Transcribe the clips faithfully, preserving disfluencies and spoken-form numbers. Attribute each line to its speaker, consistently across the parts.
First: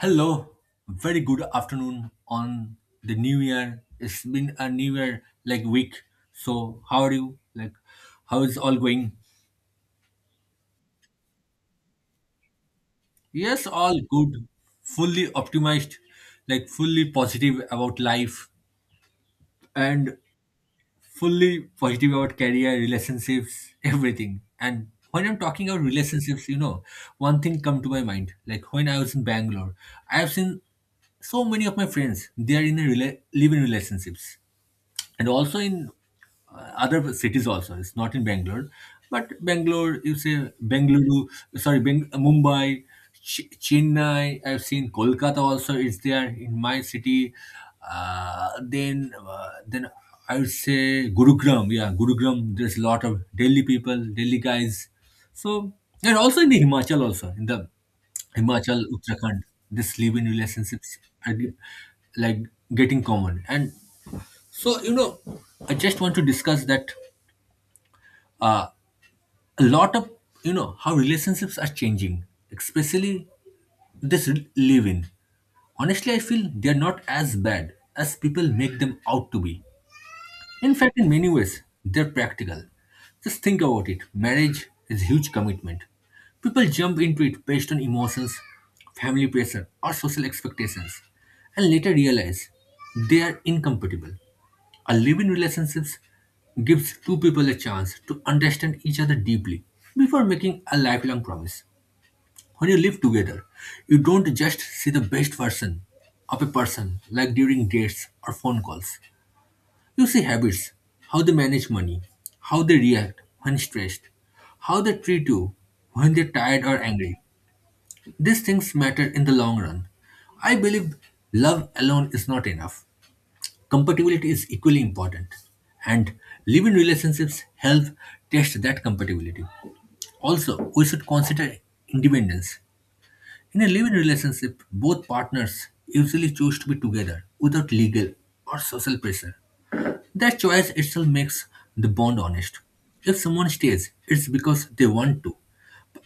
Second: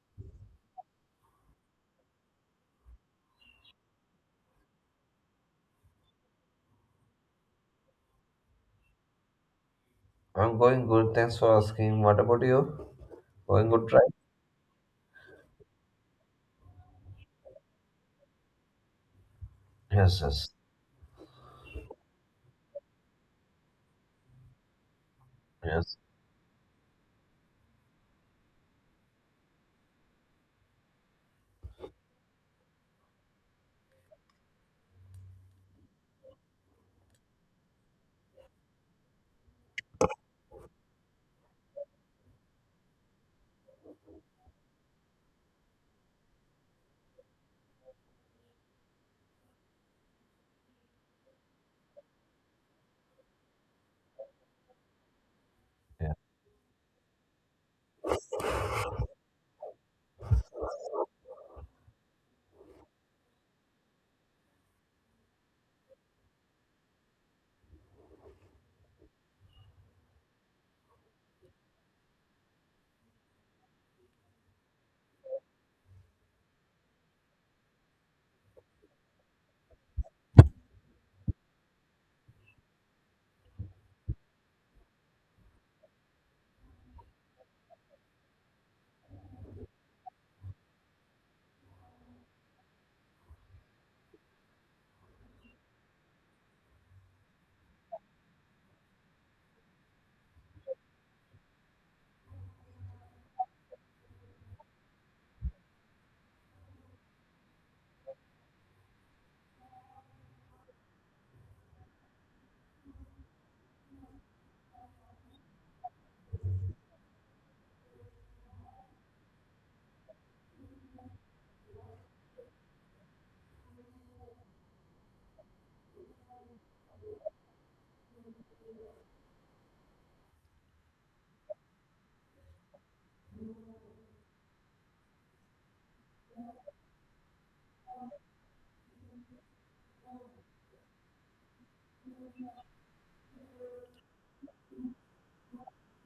Speaker 1: Hello, very good afternoon on the new year. It's been a new year like week. So how are you? Like how is all going?
Speaker 2: I'm going good. Thanks for asking. What about you?
Speaker 1: Yes,
Speaker 2: Going good,
Speaker 1: all
Speaker 2: right?
Speaker 1: good. Fully optimized, like fully positive about life and
Speaker 2: Yes, yes,
Speaker 1: fully positive about career, relationships, everything. And when I'm talking about
Speaker 2: yes,
Speaker 1: relationships, you know, one thing come to my mind. Like when I was in Bangalore, I have seen so many of my friends they are in a rela- live in relationships, and also in uh, other cities also, it's not in Bangalore, but Bangalore you say Bengaluru, sorry. Beng- mumbai, Ch- chennai, I've seen Kolkata also is there in my city. uh, then uh, then I would say Gurugram, yeah, Gurugram, there's a lot of Delhi people, Delhi guys. So
Speaker 2: yeah.
Speaker 1: and also in the Himachal, also in the Himachal, Uttarakhand, this live in relationships are ge- like getting common. And so, you know, I just want to discuss that uh, a lot of, you know, how relationships are changing, especially this re- live in. Honestly, I feel they're not as bad as people make them out to be. In fact, in many ways, they're practical. Just think about it, marriage is a huge commitment. People jump into it based on emotions, family pressure, or social expectations, and later realize they are incompatible. A living relationship gives two people a chance to understand each other deeply before making a lifelong promise. When you live together, you don't just see the best version of a person like during dates or phone calls. You see habits, how they manage money, how they react when stressed, how they treat you when they're tired or angry. These things matter in the long run. I believe love alone is not enough. Compatibility is equally important. And living relationships help test that compatibility. Also, we should consider independence. In a living relationship, both partners usually choose to be together without legal or social pressure. That choice itself makes the bond honest. If someone stays, it's because they want to,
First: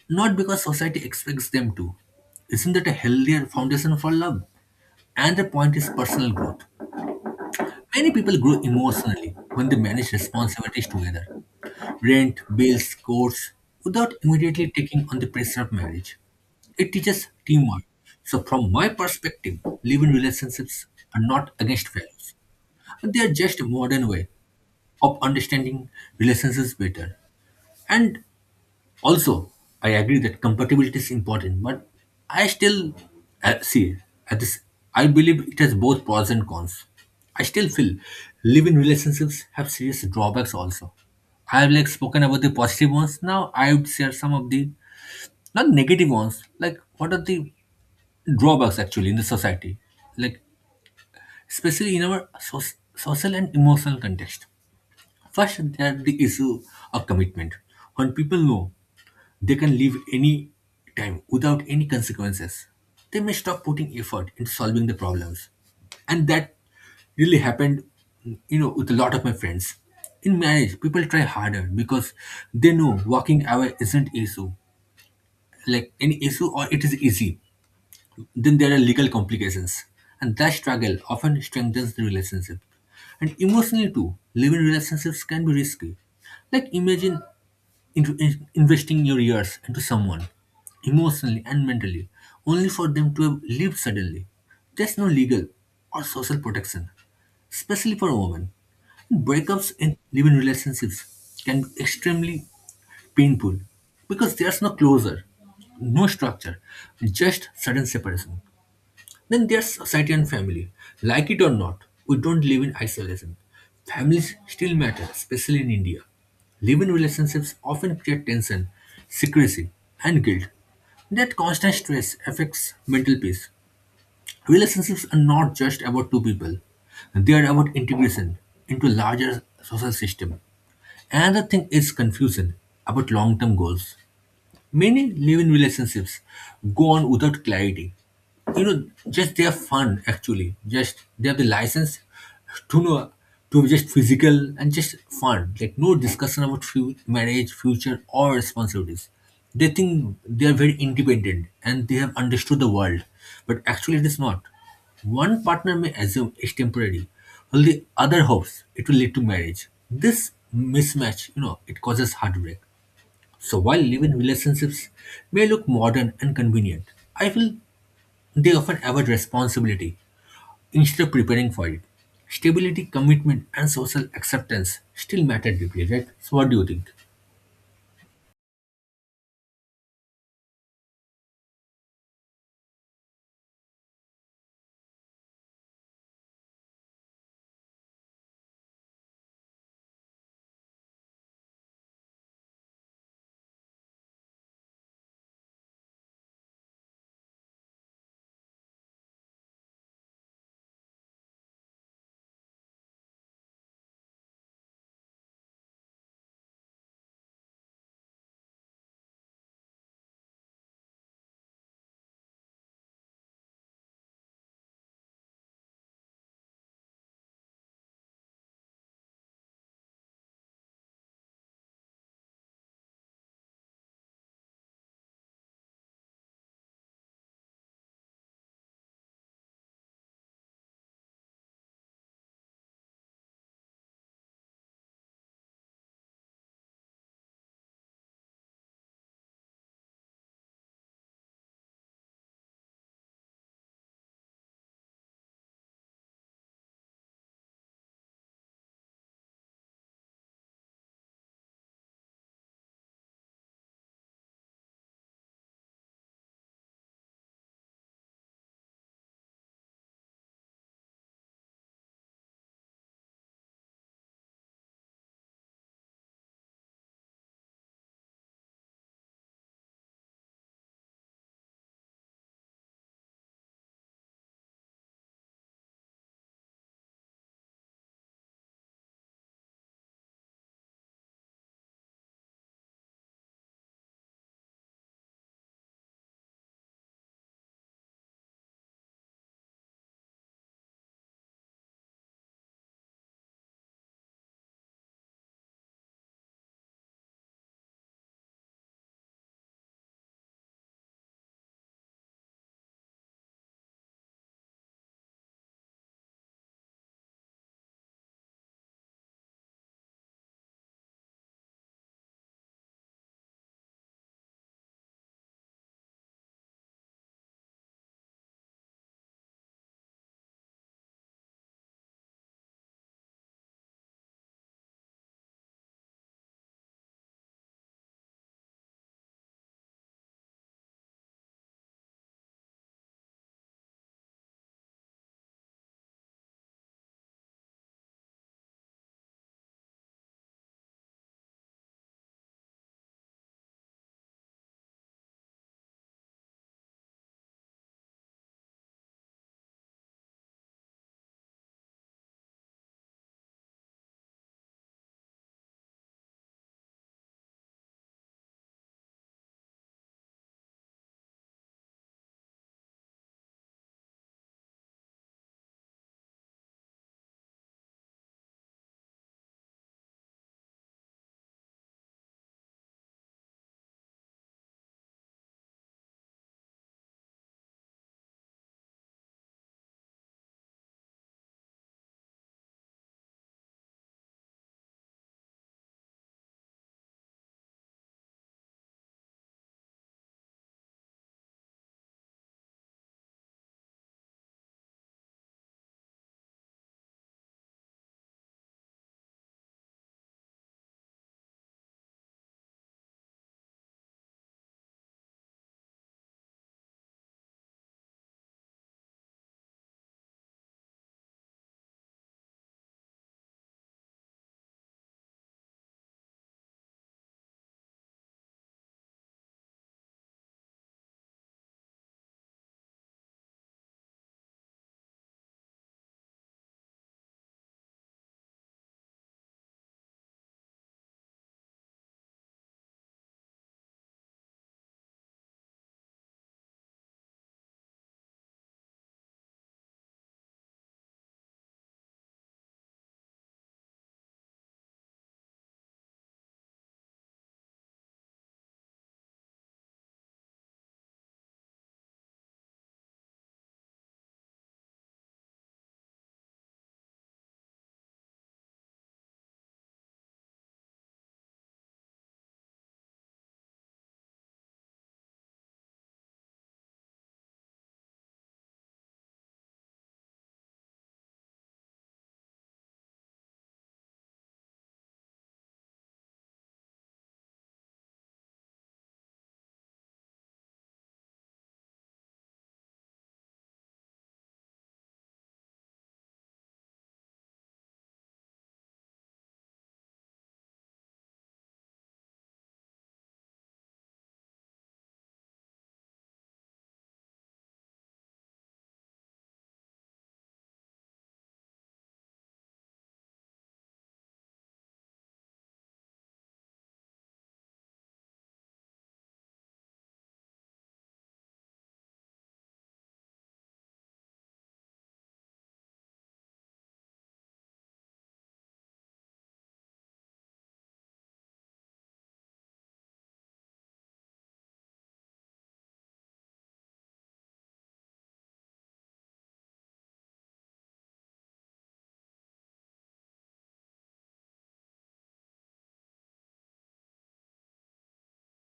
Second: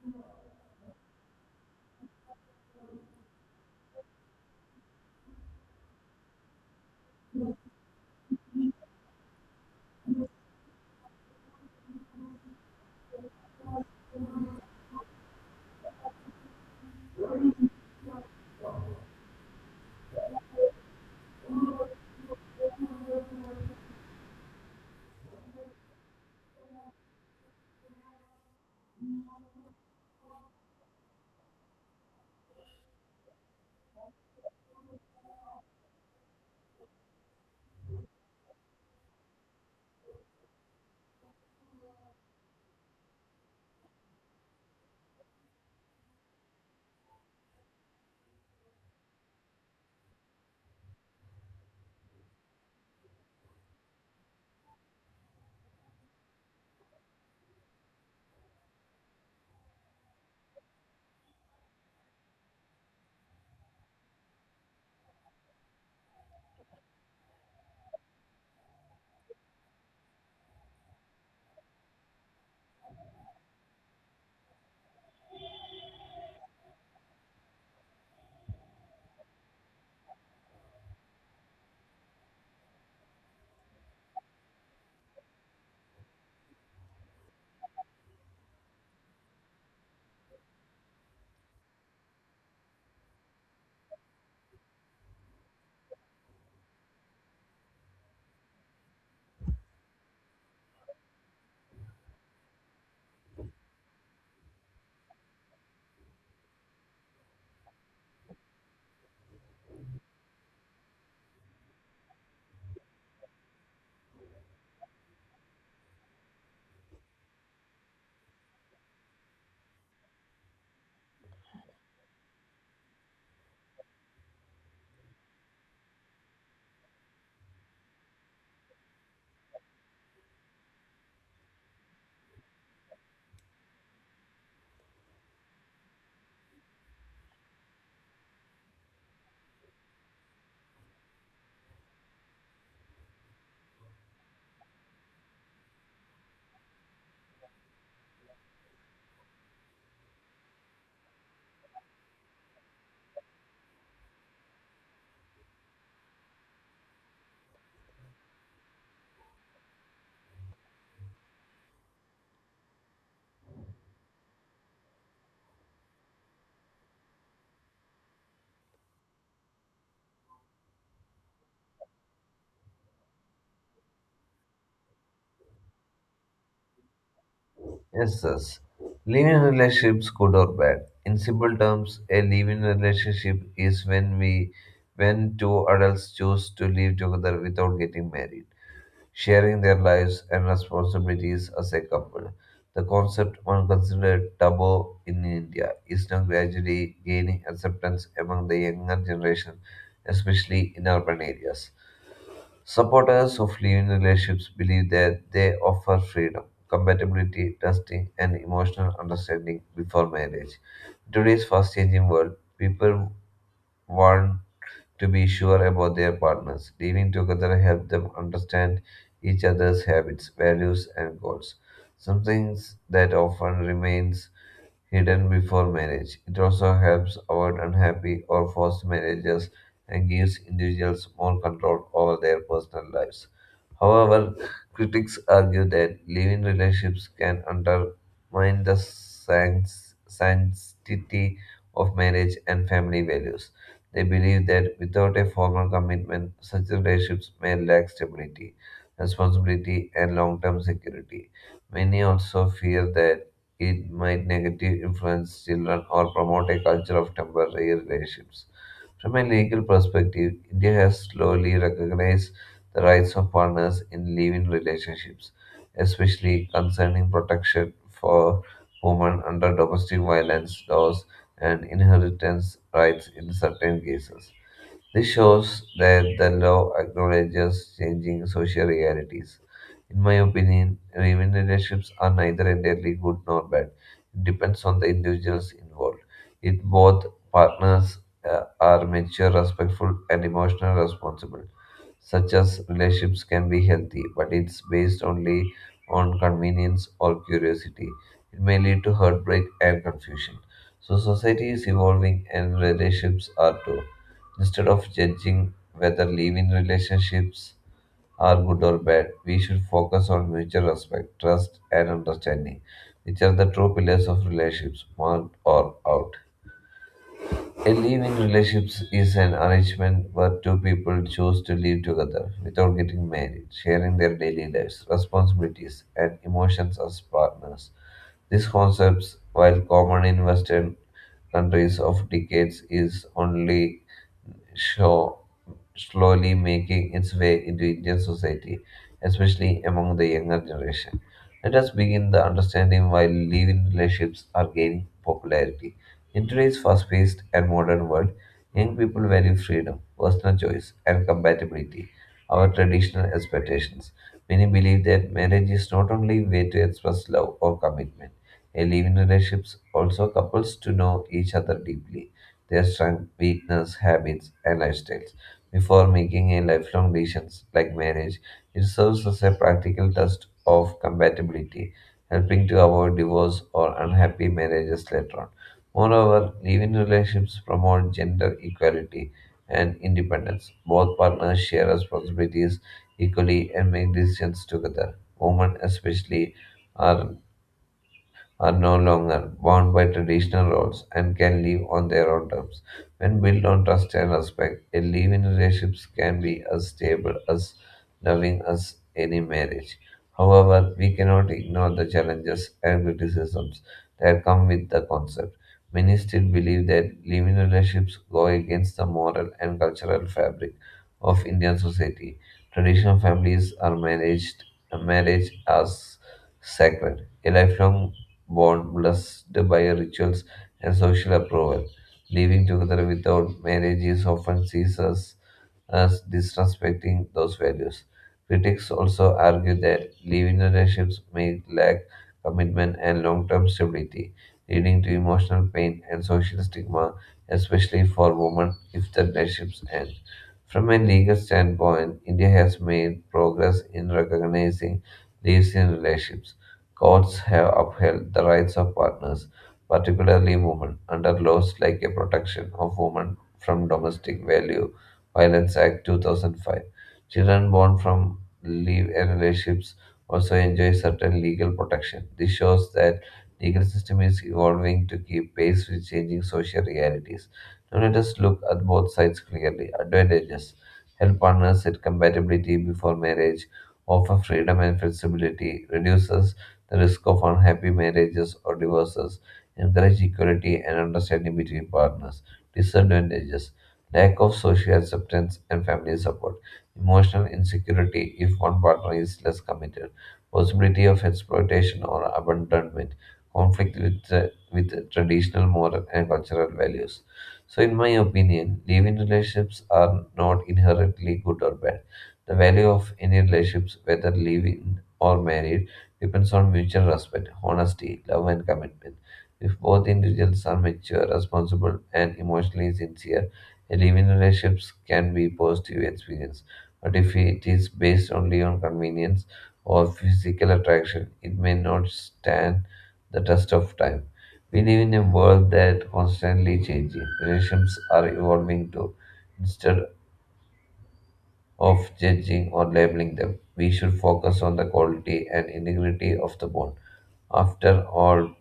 Speaker 1: not because society expects them to. Isn't that a healthier foundation for love? And the point is personal growth. Many people grow emotionally when they manage responsibilities together, rent, bills, course, without immediately taking on the pressure of marriage. It teaches teamwork. So, from my perspective, living relationships are not against values. They are just a modern way of understanding relationships better. And also, I agree that compatibility is important, but I still uh, see at this. I believe it has both pros and cons. I still feel living relationships have serious drawbacks also. I have like spoken about the positive ones. Now I would share some of the not negative ones. Like what are the drawbacks actually in the society? Like especially in our soc- social and emotional context. First, there's the issue of commitment. When people know they can leave any time without any consequences, they may stop putting effort into solving the problems. And that really happened, you know, with a lot of my friends. In marriage, people try harder because they know walking away isn't issue, like any issue or it is easy. Then there are legal complications, and that struggle often strengthens the relationship. And emotionally, too, living relationships can be risky. Like, imagine in- in- investing your years into someone, emotionally and mentally, only for them to have lived suddenly. There's no legal or social protection, especially for a woman. Breakups in living relationships can be extremely painful because there's no closure, no structure, just sudden separation. Then there's society and family. Like it or not, we don't live in isolation. Families still matter, especially in India. Living relationships often create tension, secrecy, and guilt. That constant stress affects mental peace. Relationships are not just about two people. They are about integration into larger social system. Another thing is confusion about long-term goals. Many live-in relationships go on without clarity. You know, just they are fun actually. Just they have the license to know to be just physical and just fun. Like no discussion about fu- marriage, future, or responsibilities. They think they are very independent and they have understood the world, but actually it is not. One partner may assume it's temporary, while the other hopes it will lead to marriage. This mismatch, you know, it causes heartbreak. So while live-in relationships may look modern and convenient, I feel they often avoid responsibility instead of preparing for it. Stability, commitment, and social acceptance still matter deeply, right? So what do you think?
Speaker 2: Yes, yes. Living relationships, good or bad. In simple terms, a living relationship is when we, when two adults choose to live together without getting married, sharing their lives and responsibilities as a couple. The concept, once considered taboo in India, is now gradually gaining acceptance among the younger generation, especially in urban areas. Supporters of living relationships believe that they offer freedom, compatibility, trusting, and emotional understanding before marriage. In today's fast changing world, people want to be sure about their partners. Living together helps them understand each other's habits, values, and goals, something that often remains hidden before marriage. It also helps avoid unhappy or forced marriages and gives individuals more control over their personal lives. However, critics argue that living relationships can undermine the sans- sanctity of marriage and family values. They believe that without a formal commitment, such relationships may lack stability, responsibility, and long term security. Many also fear that it might negatively influence children or promote a culture of temporary relationships. From a legal perspective, India has slowly recognized the rights of partners in living relationships, especially concerning protection for women under domestic violence laws and inheritance rights in certain cases. This shows that the law acknowledges changing social realities. In my opinion, relationships are neither entirely good nor bad. It depends on the individuals involved. If both partners uh, are mature, respectful, and emotionally responsible, such as relationships can be healthy, but it's based only on convenience or curiosity. It may lead to heartbreak and confusion. So, society is evolving and relationships are too. Instead of judging whether live in relationships are good or bad. We should focus on mutual respect, trust, and understanding, which are the true pillars of relationships, marked or out. A live-in relationship is an arrangement where two people choose to live together without getting married, sharing their daily lives, responsibilities, and emotions as partners. These concepts, while common in Western countries of decades, is only show slowly making its way into Indian society, especially among the younger generation. Let us begin the understanding why live-in relationships are gaining popularity. In today's fast-paced and modern world, young people value freedom, personal choice, and compatibility, our traditional expectations. Many believe that marriage is not only a way to express love or commitment, a live-in relationships also couples to know each other deeply their strengths, weakness, habits, and lifestyles before making a lifelong decisions like marriage. It serves as a practical test of compatibility, helping to avoid divorce or unhappy marriages later on. Moreover, living relationships promote gender equality and independence. Both partners share responsibilities equally and make decisions together. Women, especially, are are no longer bound by traditional roles and can live on their own terms. When built on trust and respect, a live in relationships can be as stable, as loving as any marriage. However, we cannot ignore the challenges and criticisms that come with the concept. Many still believe that living relationships go against the moral and cultural fabric of Indian society. Traditional families are managed marriage as sacred. A lifelong bond blessed by rituals and social approval. Living together without marriage is often sees us as disrespecting those values. Critics also argue that living relationships may lack commitment and long-term stability, leading to emotional pain and social stigma, especially for women if the relationships end. From a legal standpoint, India has made progress in recognizing lives in relationships. Courts have upheld the rights of partners, particularly women, under laws like a Protection of Women from Domestic Value Violence Act two thousand five. Children born from live relationships also enjoy certain legal protection. This shows that legal system is evolving to keep pace with changing social realities. Now let us look at both sides clearly. Advantages: help partners set compatibility before marriage, offer freedom and flexibility, reduces the risk of unhappy marriages or divorces, encourage equality and understanding between partners. Disadvantages lack of social acceptance and family support, emotional insecurity if one partner is less committed, possibility of exploitation or abandonment, conflict with, tra- with traditional moral and cultural values. So, in my opinion, living relationships are not inherently good or bad. The value of any relationships, whether living or married, depends on mutual respect, honesty, love, and commitment. If both individuals are mature, responsible, and emotionally sincere, a living relationships can be positive experience. But if it is based only on convenience or physical attraction, it may not stand the test of time. We live in a world that constantly changing. Relationships are evolving too. Instead of judging or labeling them. We should focus on the quality and integrity of the bond. After all,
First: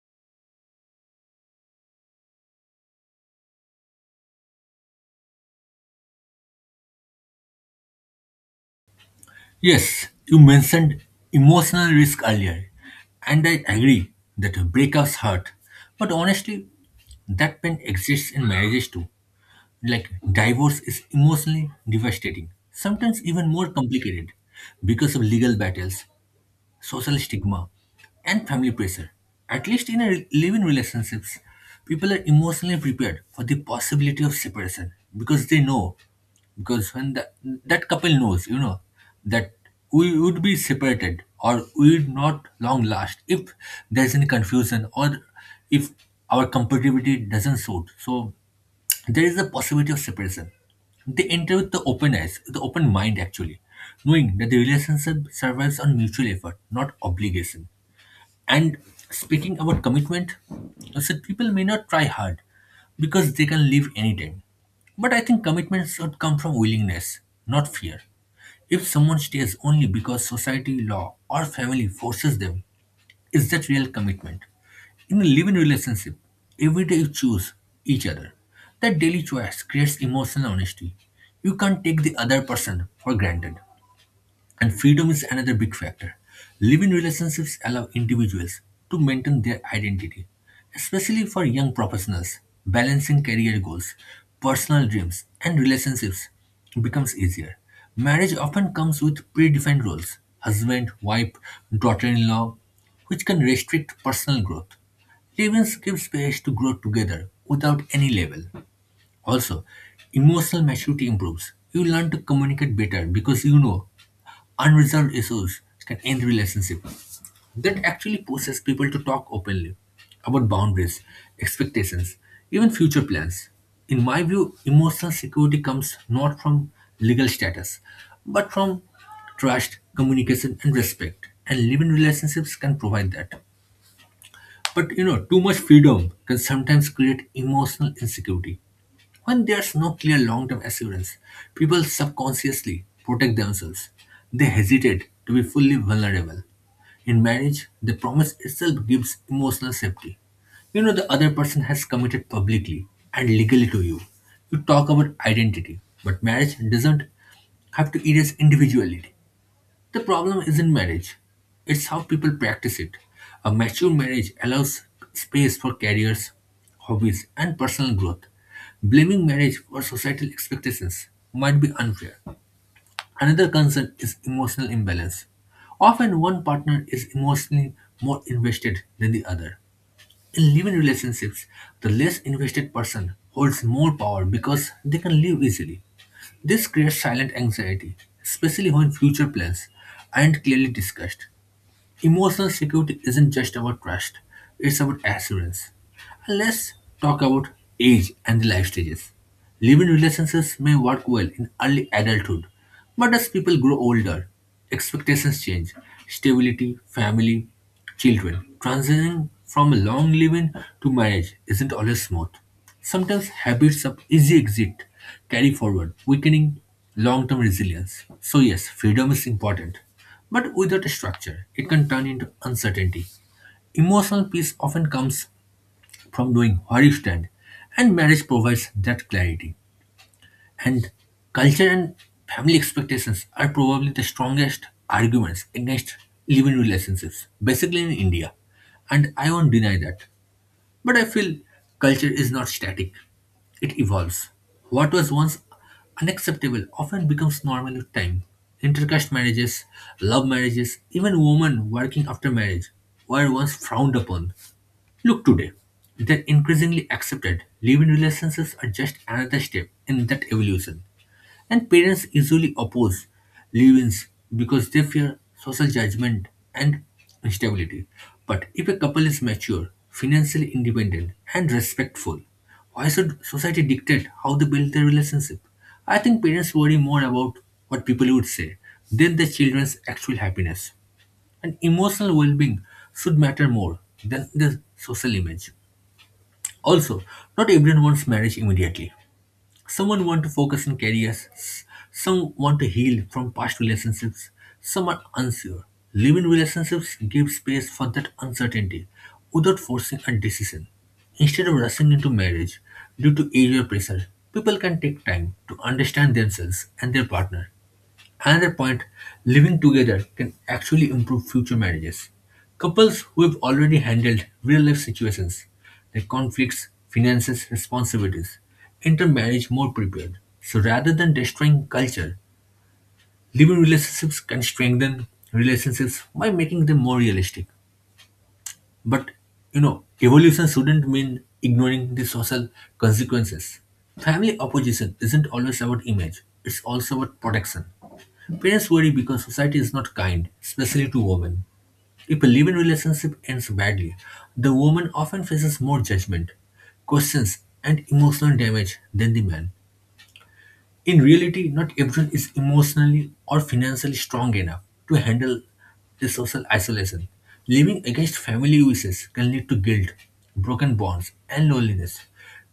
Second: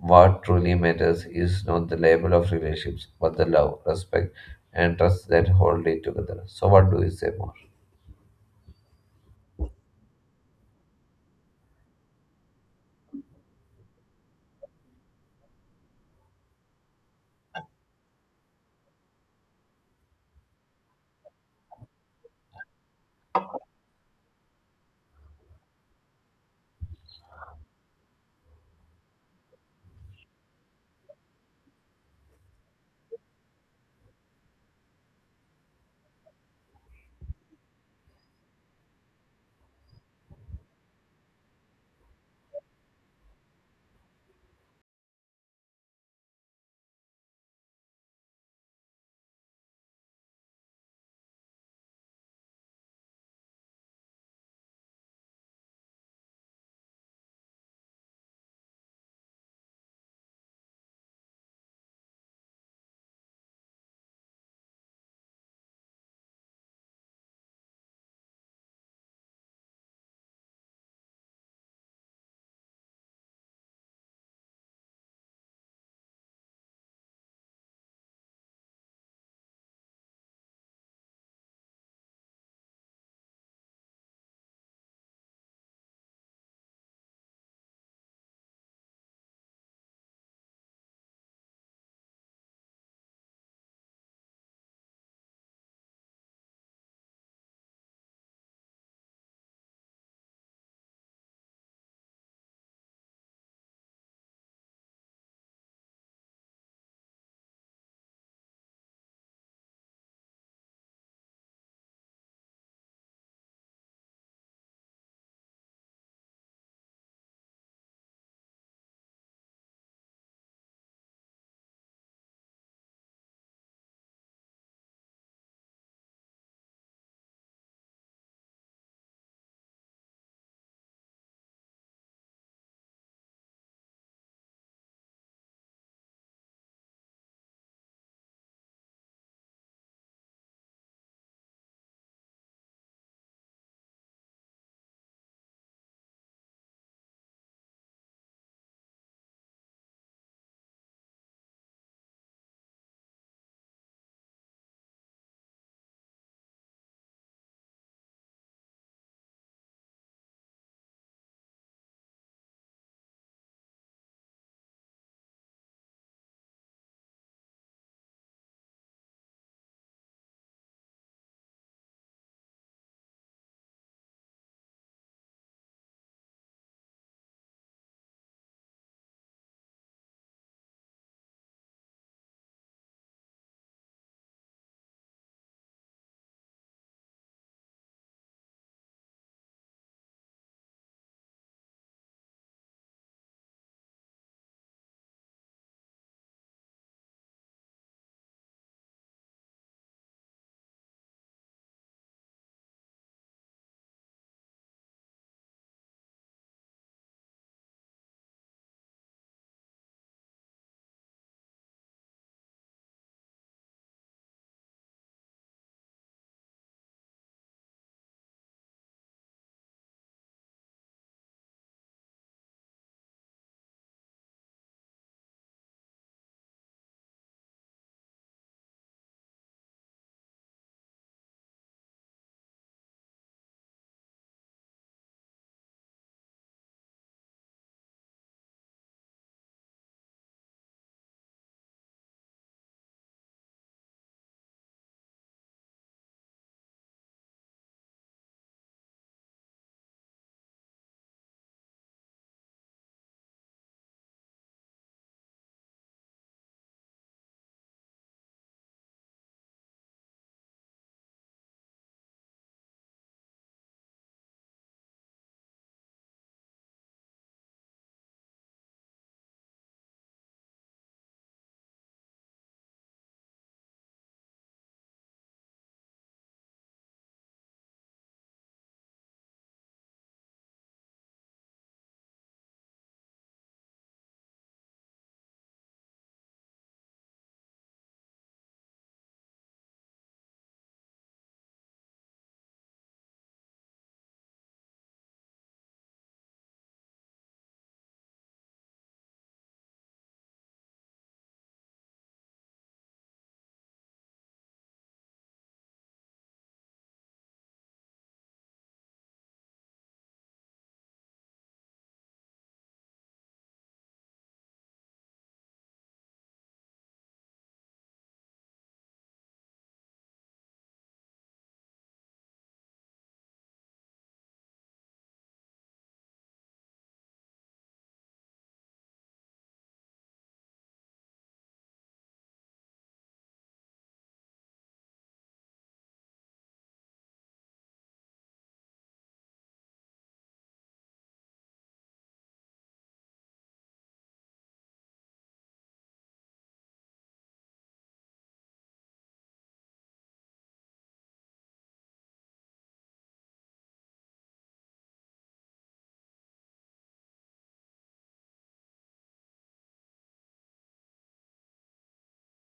Speaker 2: what truly matters is not the label of relationships, but the love, respect, and trust that hold it together. So, what do you say more?
Speaker 1: Yes, you mentioned emotional risk earlier, and I agree that breakups hurt. But honestly, that pain exists in marriages too. Like divorce is emotionally devastating, sometimes even more complicated because of legal battles, social stigma, and family pressure. At least in a re- living relationships, people are emotionally prepared for the possibility of separation because they know, because when the, that couple knows, you know, that we would be separated or we would not long last if there's any confusion or if our compatibility doesn't suit. So there is a possibility of separation. They enter with the open eyes, with the open mind actually, knowing that the relationship survives on mutual effort, not obligation. And speaking about commitment, I said people may not try hard because they can leave anytime. But I think commitment should come from willingness, not fear. If someone stays only because society, law, or family forces them, is that real commitment? In a living relationship, every day you choose each other. That daily choice creates emotional honesty. You can't take the other person for granted. And freedom is another big factor. Living relationships allow individuals to maintain their identity, especially for young professionals. Balancing career goals, personal dreams, and relationships becomes easier. Marriage often comes with predefined roles, husband, wife, daughter in law, which can restrict personal growth. Living gives space to grow together without any label. Also, emotional maturity improves. You learn to communicate better because you know unresolved issues can end relationships. That actually pushes people to talk openly about boundaries, expectations, even future plans. In my view, emotional security comes not from legal status, but from trust, communication, and respect. And living relationships can provide that. But you know, too much freedom can sometimes create emotional insecurity. When there's no clear long term assurance, people subconsciously protect themselves. They hesitate to be fully vulnerable. In marriage, the promise itself gives emotional safety. You know the other person has committed publicly and legally to you. You talk about identity, but marriage doesn't have to erase individuality. The problem isn't marriage, it's how people practice it. A mature marriage allows space for careers, hobbies, and personal growth. Blaming marriage for societal expectations might be unfair. Another concern is emotional imbalance. Often one partner is emotionally more invested than the other. In living relationships, the less invested person holds more power because they can leave easily. This creates silent anxiety, especially when future plans aren't clearly discussed. Emotional security isn't just about trust, it's about assurance. And let's talk about age and the life stages. Living relationships may work well in early adulthood, but as people grow older, expectations change. Stability, family, children. Transitioning from a long living to marriage isn't always smooth. Sometimes habits of easy exit carry forward, weakening long-term resilience. So yes, freedom is important. But without a structure, it can turn into uncertainty. Emotional peace often comes from knowing where you stand, and marriage provides that clarity. And culture and family expectations are probably the strongest arguments against living relationships, basically in India. And I won't deny that. But I feel culture is not static, it evolves. What was once unacceptable often becomes normal with time. Intercaste marriages, love marriages, even women working after marriage were once frowned upon. Look today, they're increasingly accepted. Live-in relationships are just another step in that evolution. And parents usually oppose leave-ins because they fear social judgment and instability. But if a couple is mature, financially independent, and respectful, why should society dictate how they build their relationship? I think parents worry more about what people would say than their children's actual happiness, and emotional well-being should matter more than the social image. Also, not everyone wants marriage immediately. Someone want to focus on careers, s- some want to heal from past relationships, some are unsure. Living relationships give space for that uncertainty without forcing a decision. Instead of rushing into marriage due to age or pressure, people can take time to understand themselves and their partner. Another point, living together can actually improve future marriages. Couples who have already handled real life situations, their conflicts, finances, responsibilities, enter marriage more prepared. So rather than destroying culture, living relationships can strengthen relationships by making them more realistic. But you know, evolution shouldn't mean ignoring the social consequences. Family opposition isn't always about image, it's also about protection. Parents worry because society is not kind, especially to women. If a living relationship ends badly, the woman often faces more judgment, questions, and emotional damage than the man. In reality, not everyone is emotionally or financially strong enough to handle the social isolation. Living against family wishes can lead to guilt, broken bonds, and loneliness.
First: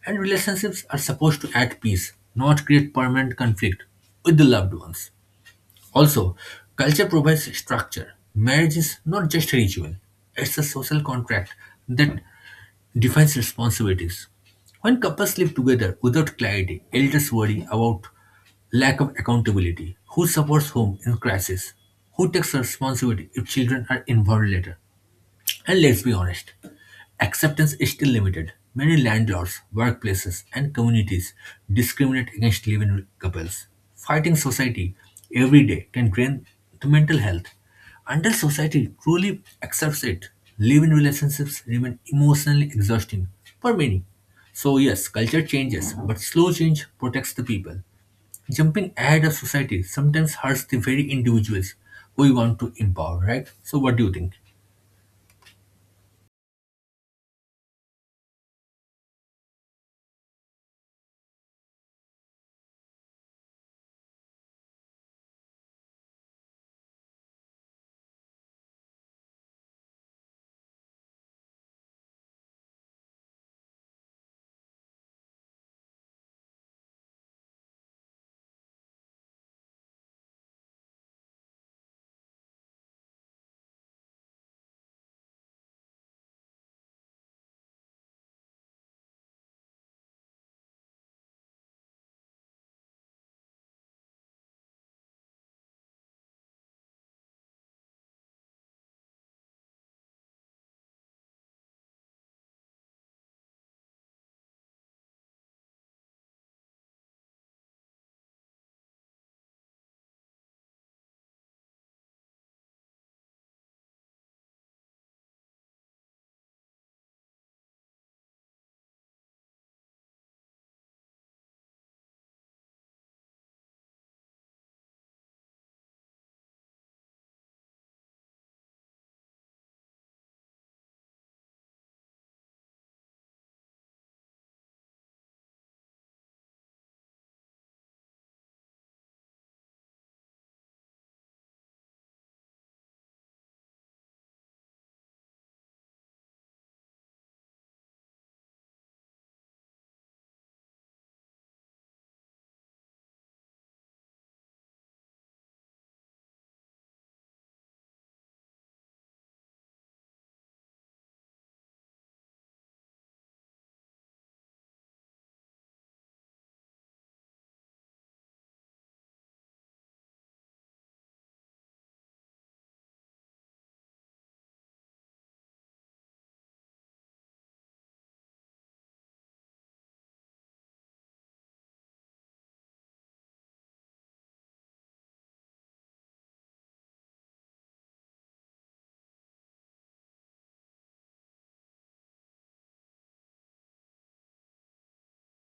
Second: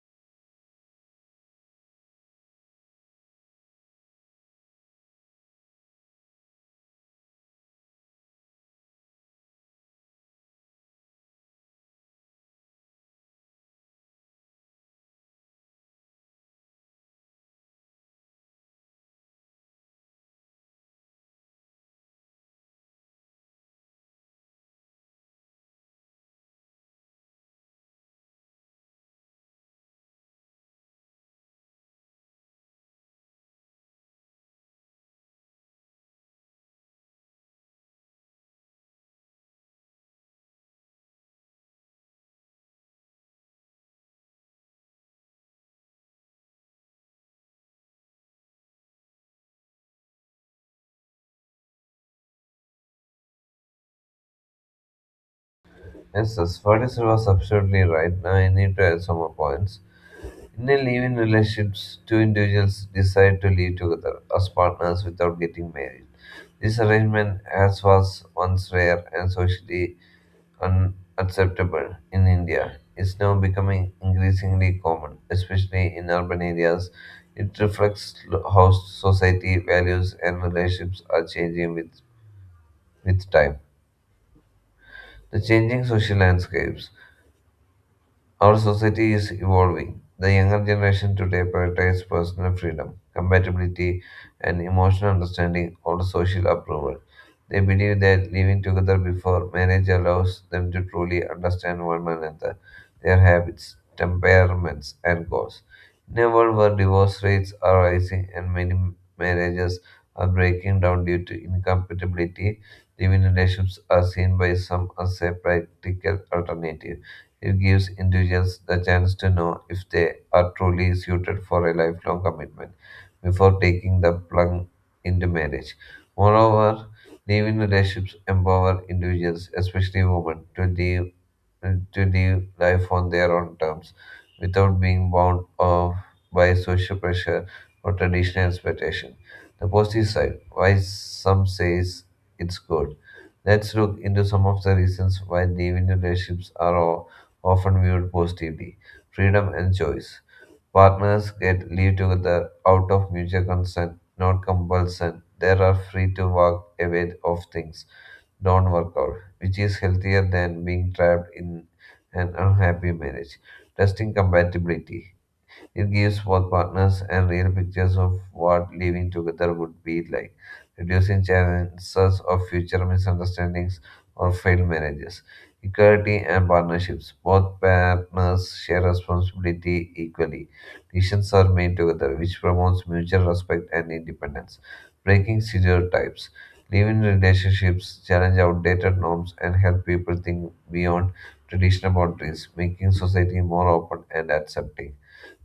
Speaker 1: And relationships are supposed to add peace, not create permanent conflict with the loved ones. Also, culture provides structure. Marriage is not just a ritual, it's a social contract that defines responsibilities. When couples live together without clarity, elders worry about lack of accountability, who supports whom in crisis, who takes responsibility if children are involved later. And let's be honest, acceptance is still limited. Many landlords, workplaces, and communities discriminate against living couples. Fighting society every day can drain to mental health. Until society truly accepts it, living relationships remain emotionally exhausting for many. So, yes, culture changes, but slow change protects the people. Jumping ahead of society sometimes hurts the very individuals we want to empower, right? So, what do you think?
Speaker 2: Yes, yes, what is was absolutely right. Now, I need to add some more points. In a living relationships, two individuals decide to live together as partners without getting married. This arrangement, as was once rare and socially unacceptable in India is now becoming increasingly common, especially in urban areas. It reflects how society values and relationships are changing with, with time. The changing social landscapes. Our society is evolving. The younger generation today prioritizes personal freedom, compatibility, and emotional understanding over social approval. They believe that living together before marriage allows them to truly understand one another, their habits, temperaments, and goals. In a world where divorce rates are rising and many marriages are breaking down due to incompatibility, living relationships are seen by some as a practical alternative. It gives individuals the chance to know if they are truly suited for a lifelong commitment before taking the plunge into marriage. Moreover, live-in relationships empower individuals, especially women, to live to live life on their own terms without being bound of by social pressure or traditional expectation. The positive side, why some says it's good. Let's look into some of the reasons why living relationships are often viewed positively freedom and choice. Partners get live together out of mutual consent, not compulsion. They are free to walk away of things don't work out, which is healthier than being trapped in an unhappy marriage. Testing compatibility. It gives both partners and real pictures of what living together would be like, reducing chances of future misunderstandings or failed marriages. Equality and partnerships. Both partners share responsibility equally. Decisions are made together, which promotes mutual respect and independence. Breaking stereotypes. Live-in relationships challenge outdated norms and help people think beyond traditional boundaries, making society more open and accepting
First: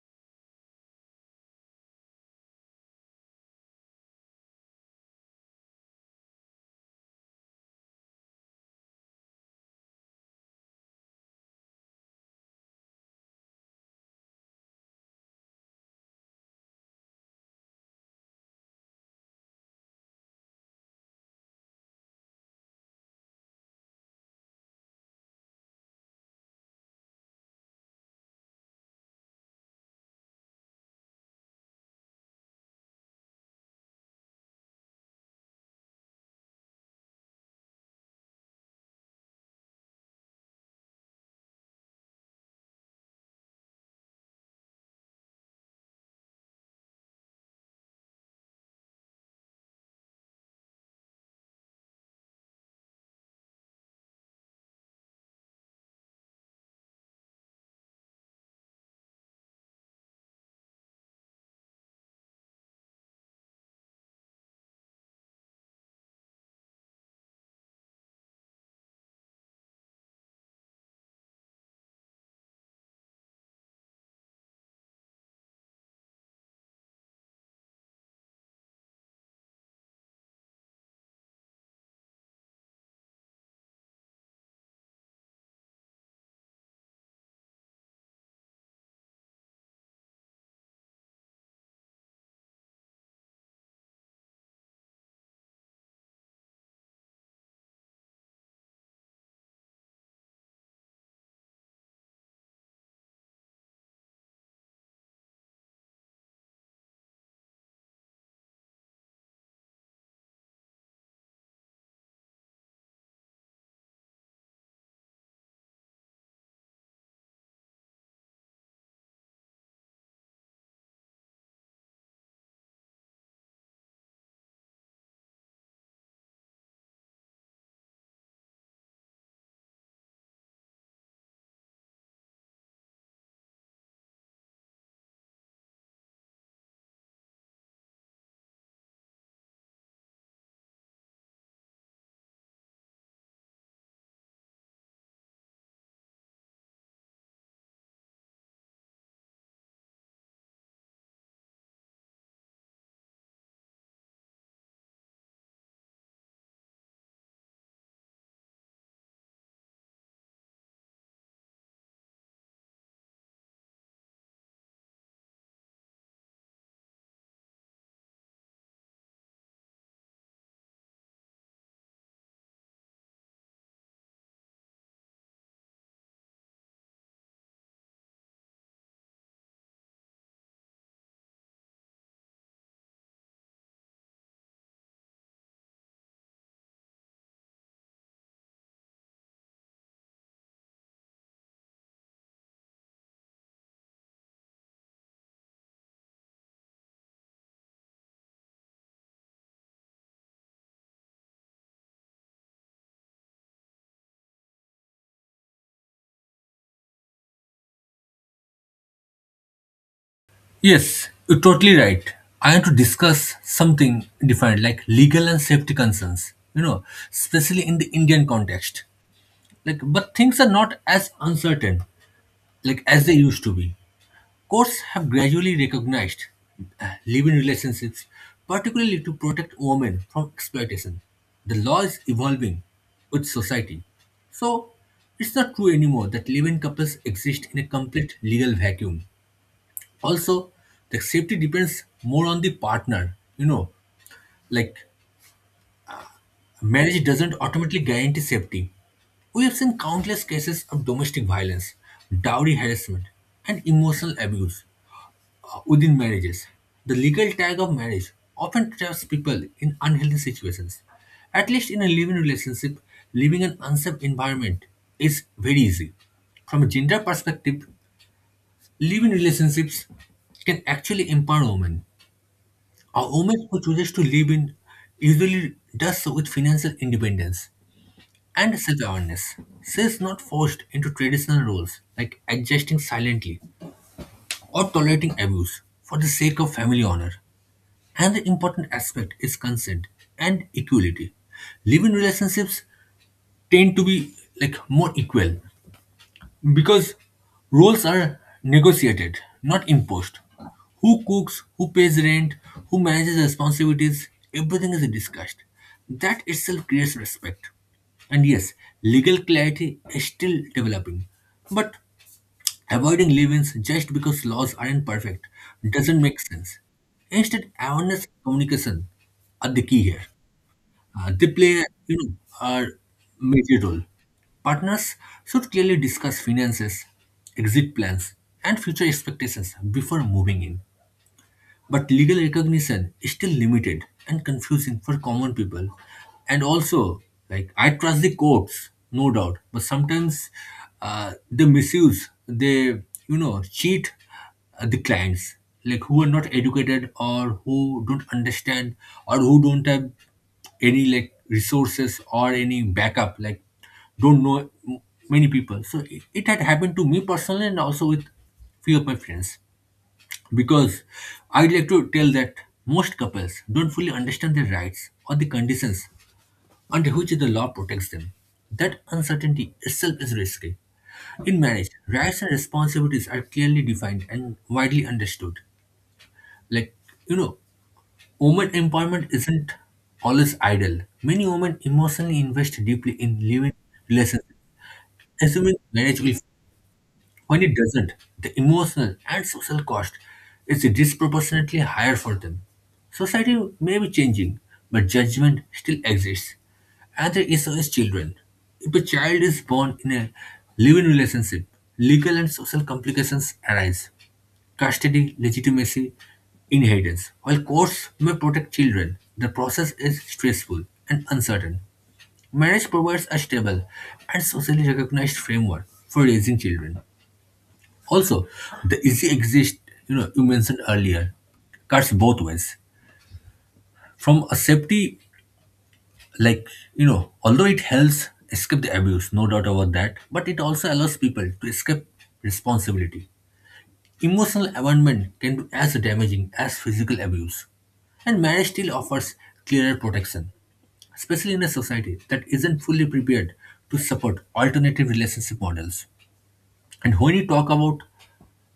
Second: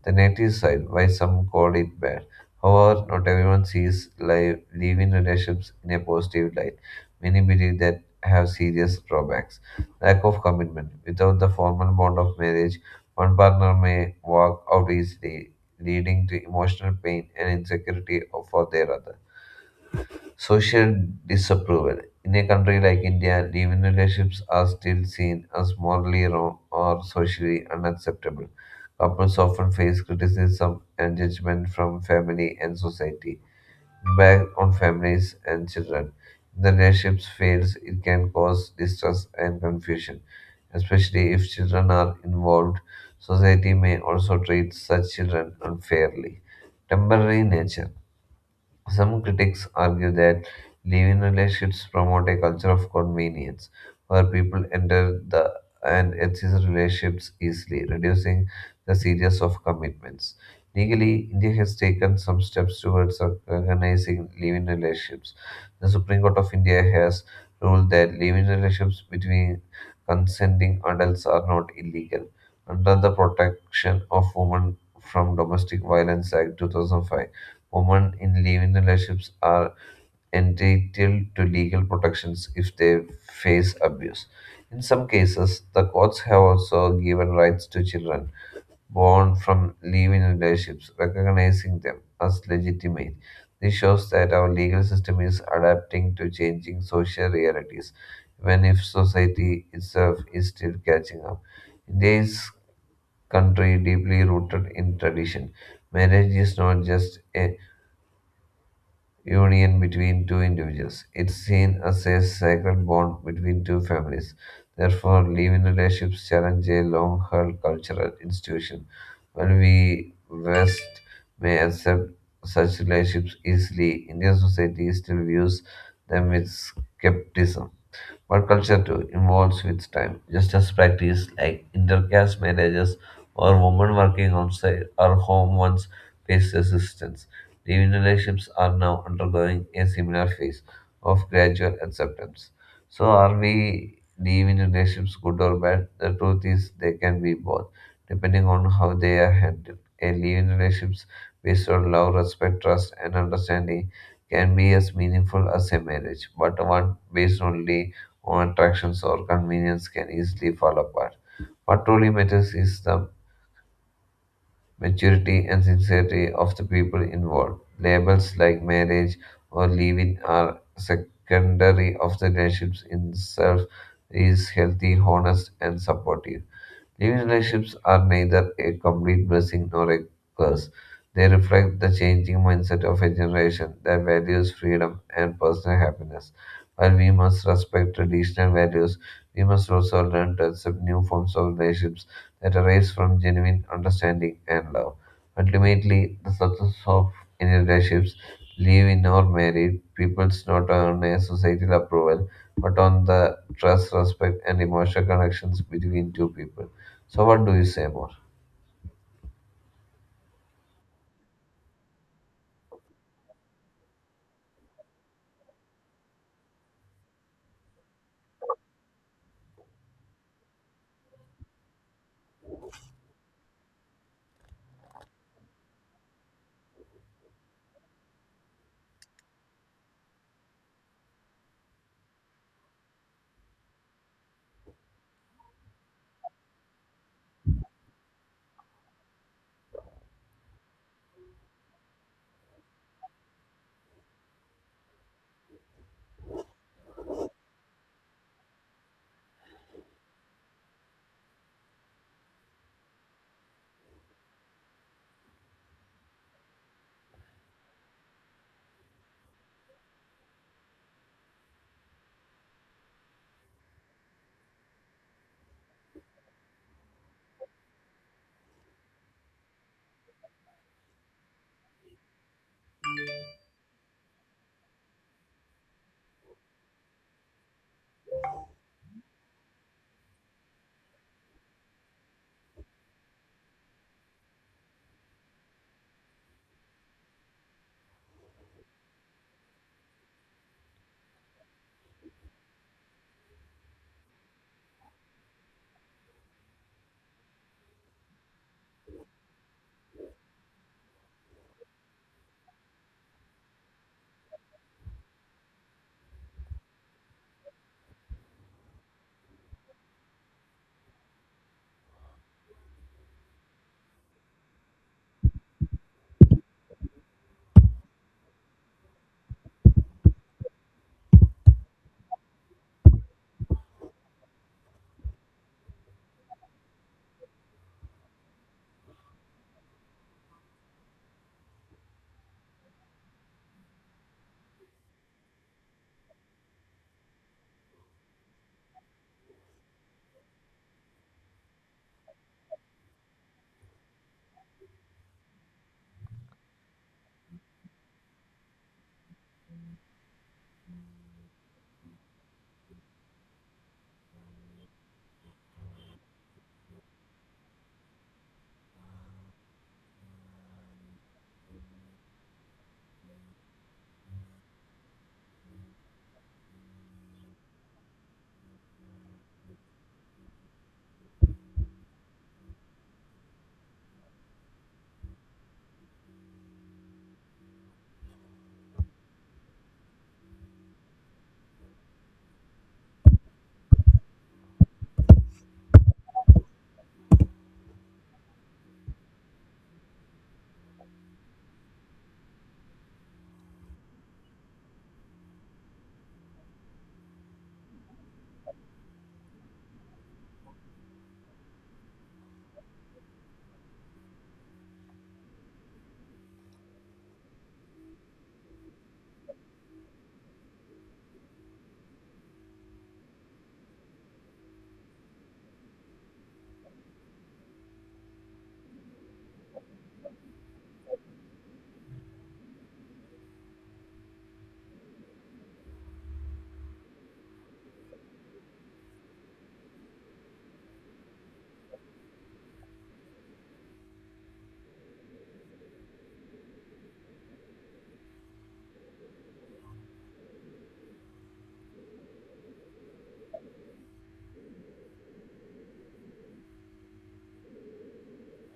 Speaker 2: the negative side, why some call it bad. However, not everyone sees life, living relationships in a positive light. Many believe that have serious drawbacks. Lack of commitment. Without the formal bond of marriage, one partner may walk out easily, leading to emotional pain and insecurity for their other Social disapproval. In a country like India, live-in relationships are still seen as morally wrong or socially unacceptable. Couples often face criticism and judgment from family and society, back on families and children. If the relationships fails, it can cause distress and confusion, especially if children are involved. Society may also treat such children unfairly. Temporary nature. Some critics argue that live-in relationships promote a culture of convenience, where people enter the and exit relationships easily, reducing the seriousness of commitments. Legally, India has taken some steps towards recognizing live-in relationships. The Supreme Court of India has ruled that live-in relationships between consenting adults are not illegal under the Protection of Women from Domestic Violence Act two thousand five. Women in living relationships are entitled to legal protections if they face abuse. In some cases, the courts have also given rights to children born from living relationships, recognizing them as legitimate. This shows that our legal system is adapting to changing social realities, even if society itself is still catching up. India is country deeply rooted in tradition. Marriage is not just a union between two individuals. It's seen as a sacred bond between two families. Therefore, living relationships challenge a long held cultural institution. While we West may accept such relationships easily, Indian society still views them with skepticism but culture too evolves with time, just as practice like intercaste marriages or women working outside our home once faced resistance. Living relationships are now undergoing a similar phase of gradual acceptance. So, are we living relationships good or bad? The truth is, they can be both, depending on how they are handled. A living relationships based on love, respect, trust, and understanding can be as meaningful as a marriage, but one based only or attractions or convenience can easily fall apart. What truly matters is the maturity and sincerity of the people involved. Labels like marriage or leaving are secondary of the relationships in itself is healthy, honest and supportive. Living relationships are neither a complete blessing nor a curse. They reflect the changing mindset of a generation that values freedom and personal happiness. While we must respect traditional values, we must also learn to accept new forms of relationships that arise from genuine understanding and love. Ultimately, the success of any relationships, live in or married, people's not on a societal approval, but on the trust, respect, and emotional connections between two people. So what do you say more?
Speaker 1: Yes, you're totally right. I want to discuss something different, like legal and safety concerns, you know, especially in the Indian context. Like, but things are not as uncertain, like as they used to be. Courts have gradually recognized uh, live-in relationships, particularly to protect women from exploitation. The law is evolving with society, so it's not true anymore that live-in couples exist in a complete legal vacuum. Also, the safety depends more on the partner. You know, like marriage doesn't automatically guarantee safety. We have seen countless cases of domestic violence, dowry harassment, and emotional abuse uh, within marriages. The legal tag of marriage often traps people in unhealthy situations. At least in a living relationship, living an unsafe environment is very easy. From a gender perspective, living relationships can actually empower women. A woman who chooses to live in usually does so with financial independence and self awareness. She is not forced into traditional roles like adjusting silently or tolerating abuse for the sake of family honor. Another important aspect is consent and equality. Living relationships tend to be like more equal. Because roles are negotiated, not imposed. Who cooks, who pays rent, who manages responsibilities, everything is discussed. That itself creates respect. And yes, legal clarity is still developing. But avoiding leave ins just because laws aren't perfect doesn't make sense. Instead, awareness and communication are the key here. Uh, they play, you know, a major role. Partners should clearly discuss finances, exit plans, and future expectations before moving in. But legal recognition is still limited and confusing for common people. And also, like, I trust the courts, no doubt, but sometimes uh, they misuse, they, you know, cheat uh, the clients, like, who are not educated or who don't understand or who don't have any, like, resources or any backup, like, don't know m- many people. So it, it had happened to me personally and also with few of my friends. Because I'd like to tell that most couples don't fully understand their rights or the conditions under which the law protects them. That uncertainty itself is risky. In marriage, rights and responsibilities are clearly defined and widely understood. Like, you know, woman empowerment isn't always idle. Many women emotionally invest deeply in living relationships, assuming marriage will. When it doesn't, the emotional and social cost is disproportionately higher for them. Society may be changing, but judgment still exists. Another issue is children. If a child is born in a living relationship, legal and social complications arise. Custody, legitimacy, inheritance. While courts may protect children, the process is stressful and uncertain. Marriage provides a stable and socially recognized framework for raising children. Also, the easy exist, you know, you mentioned earlier, cuts both ways. From a safety, like, you know, although it helps escape the abuse, no doubt about that, but it also allows people to escape responsibility. Emotional abandonment can be as damaging as physical abuse. And marriage still offers clearer protection, especially in a society that isn't fully prepared to support alternative relationship models. And when you talk about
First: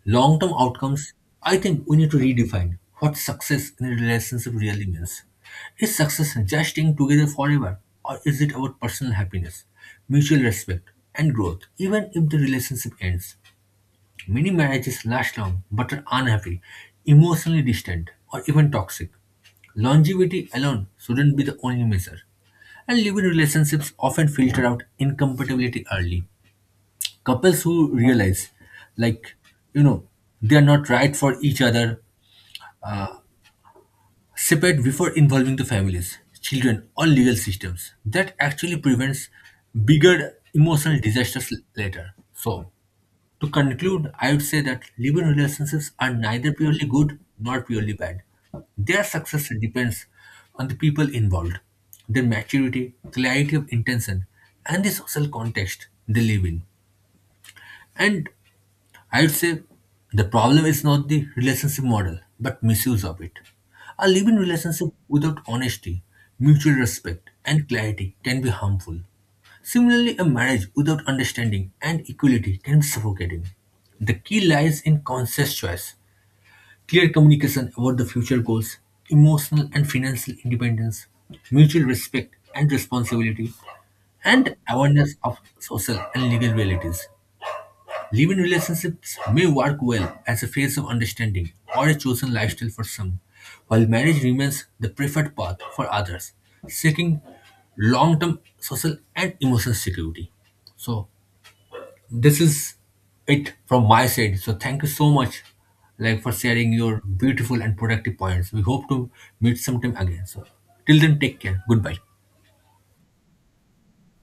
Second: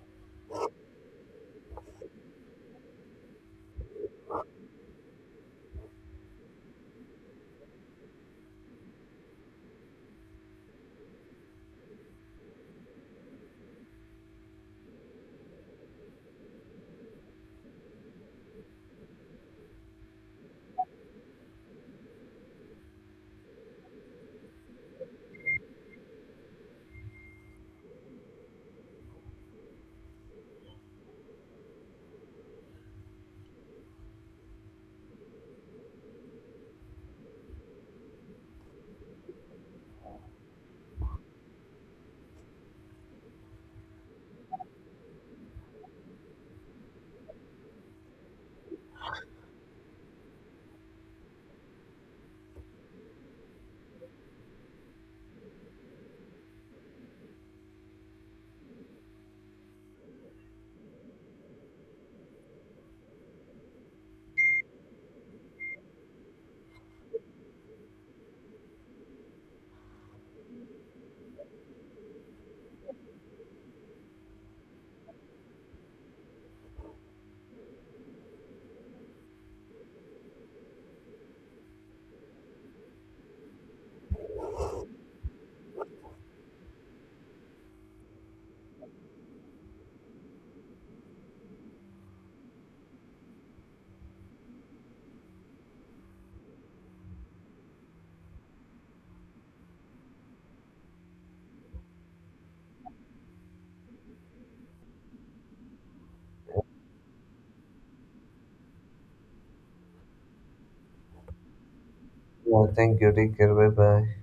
Speaker 1: long-term outcomes, I think we need to redefine what success in a relationship really means. Is success just staying together forever, or is it about personal happiness, mutual respect, and growth, even if the relationship ends? Many marriages last long but are unhappy, emotionally distant, or even toxic. Longevity alone shouldn't be the only measure. And living relationships often filter out incompatibility early. Couples who realize, like, you know, they are not right for each other separate before involving the families, children, or legal systems. That actually prevents bigger emotional disasters l- later. So, to conclude, I would say that living relationships are neither purely good nor purely bad. Their success depends on the people involved, their maturity, clarity of intention, and the social context they live in. And I'd say the problem is not the relationship model, but misuse of it. A living relationship without honesty, mutual respect, and clarity can be harmful. Similarly, a marriage without understanding and equality can be suffocating. The key lies in conscious choice, clear communication about the future goals, emotional and financial independence, mutual respect and responsibility, and awareness of social and legal realities. Live-in relationships may work well as a phase of understanding or a chosen lifestyle for some, while marriage remains the preferred path for others, seeking long-term social and emotional security. So this is it from my side. So thank you so much like for sharing your beautiful and productive points. We hope to meet sometime again. So till then take care. Goodbye.
Speaker 2: Yeah, thank you. Take care. Bye bye.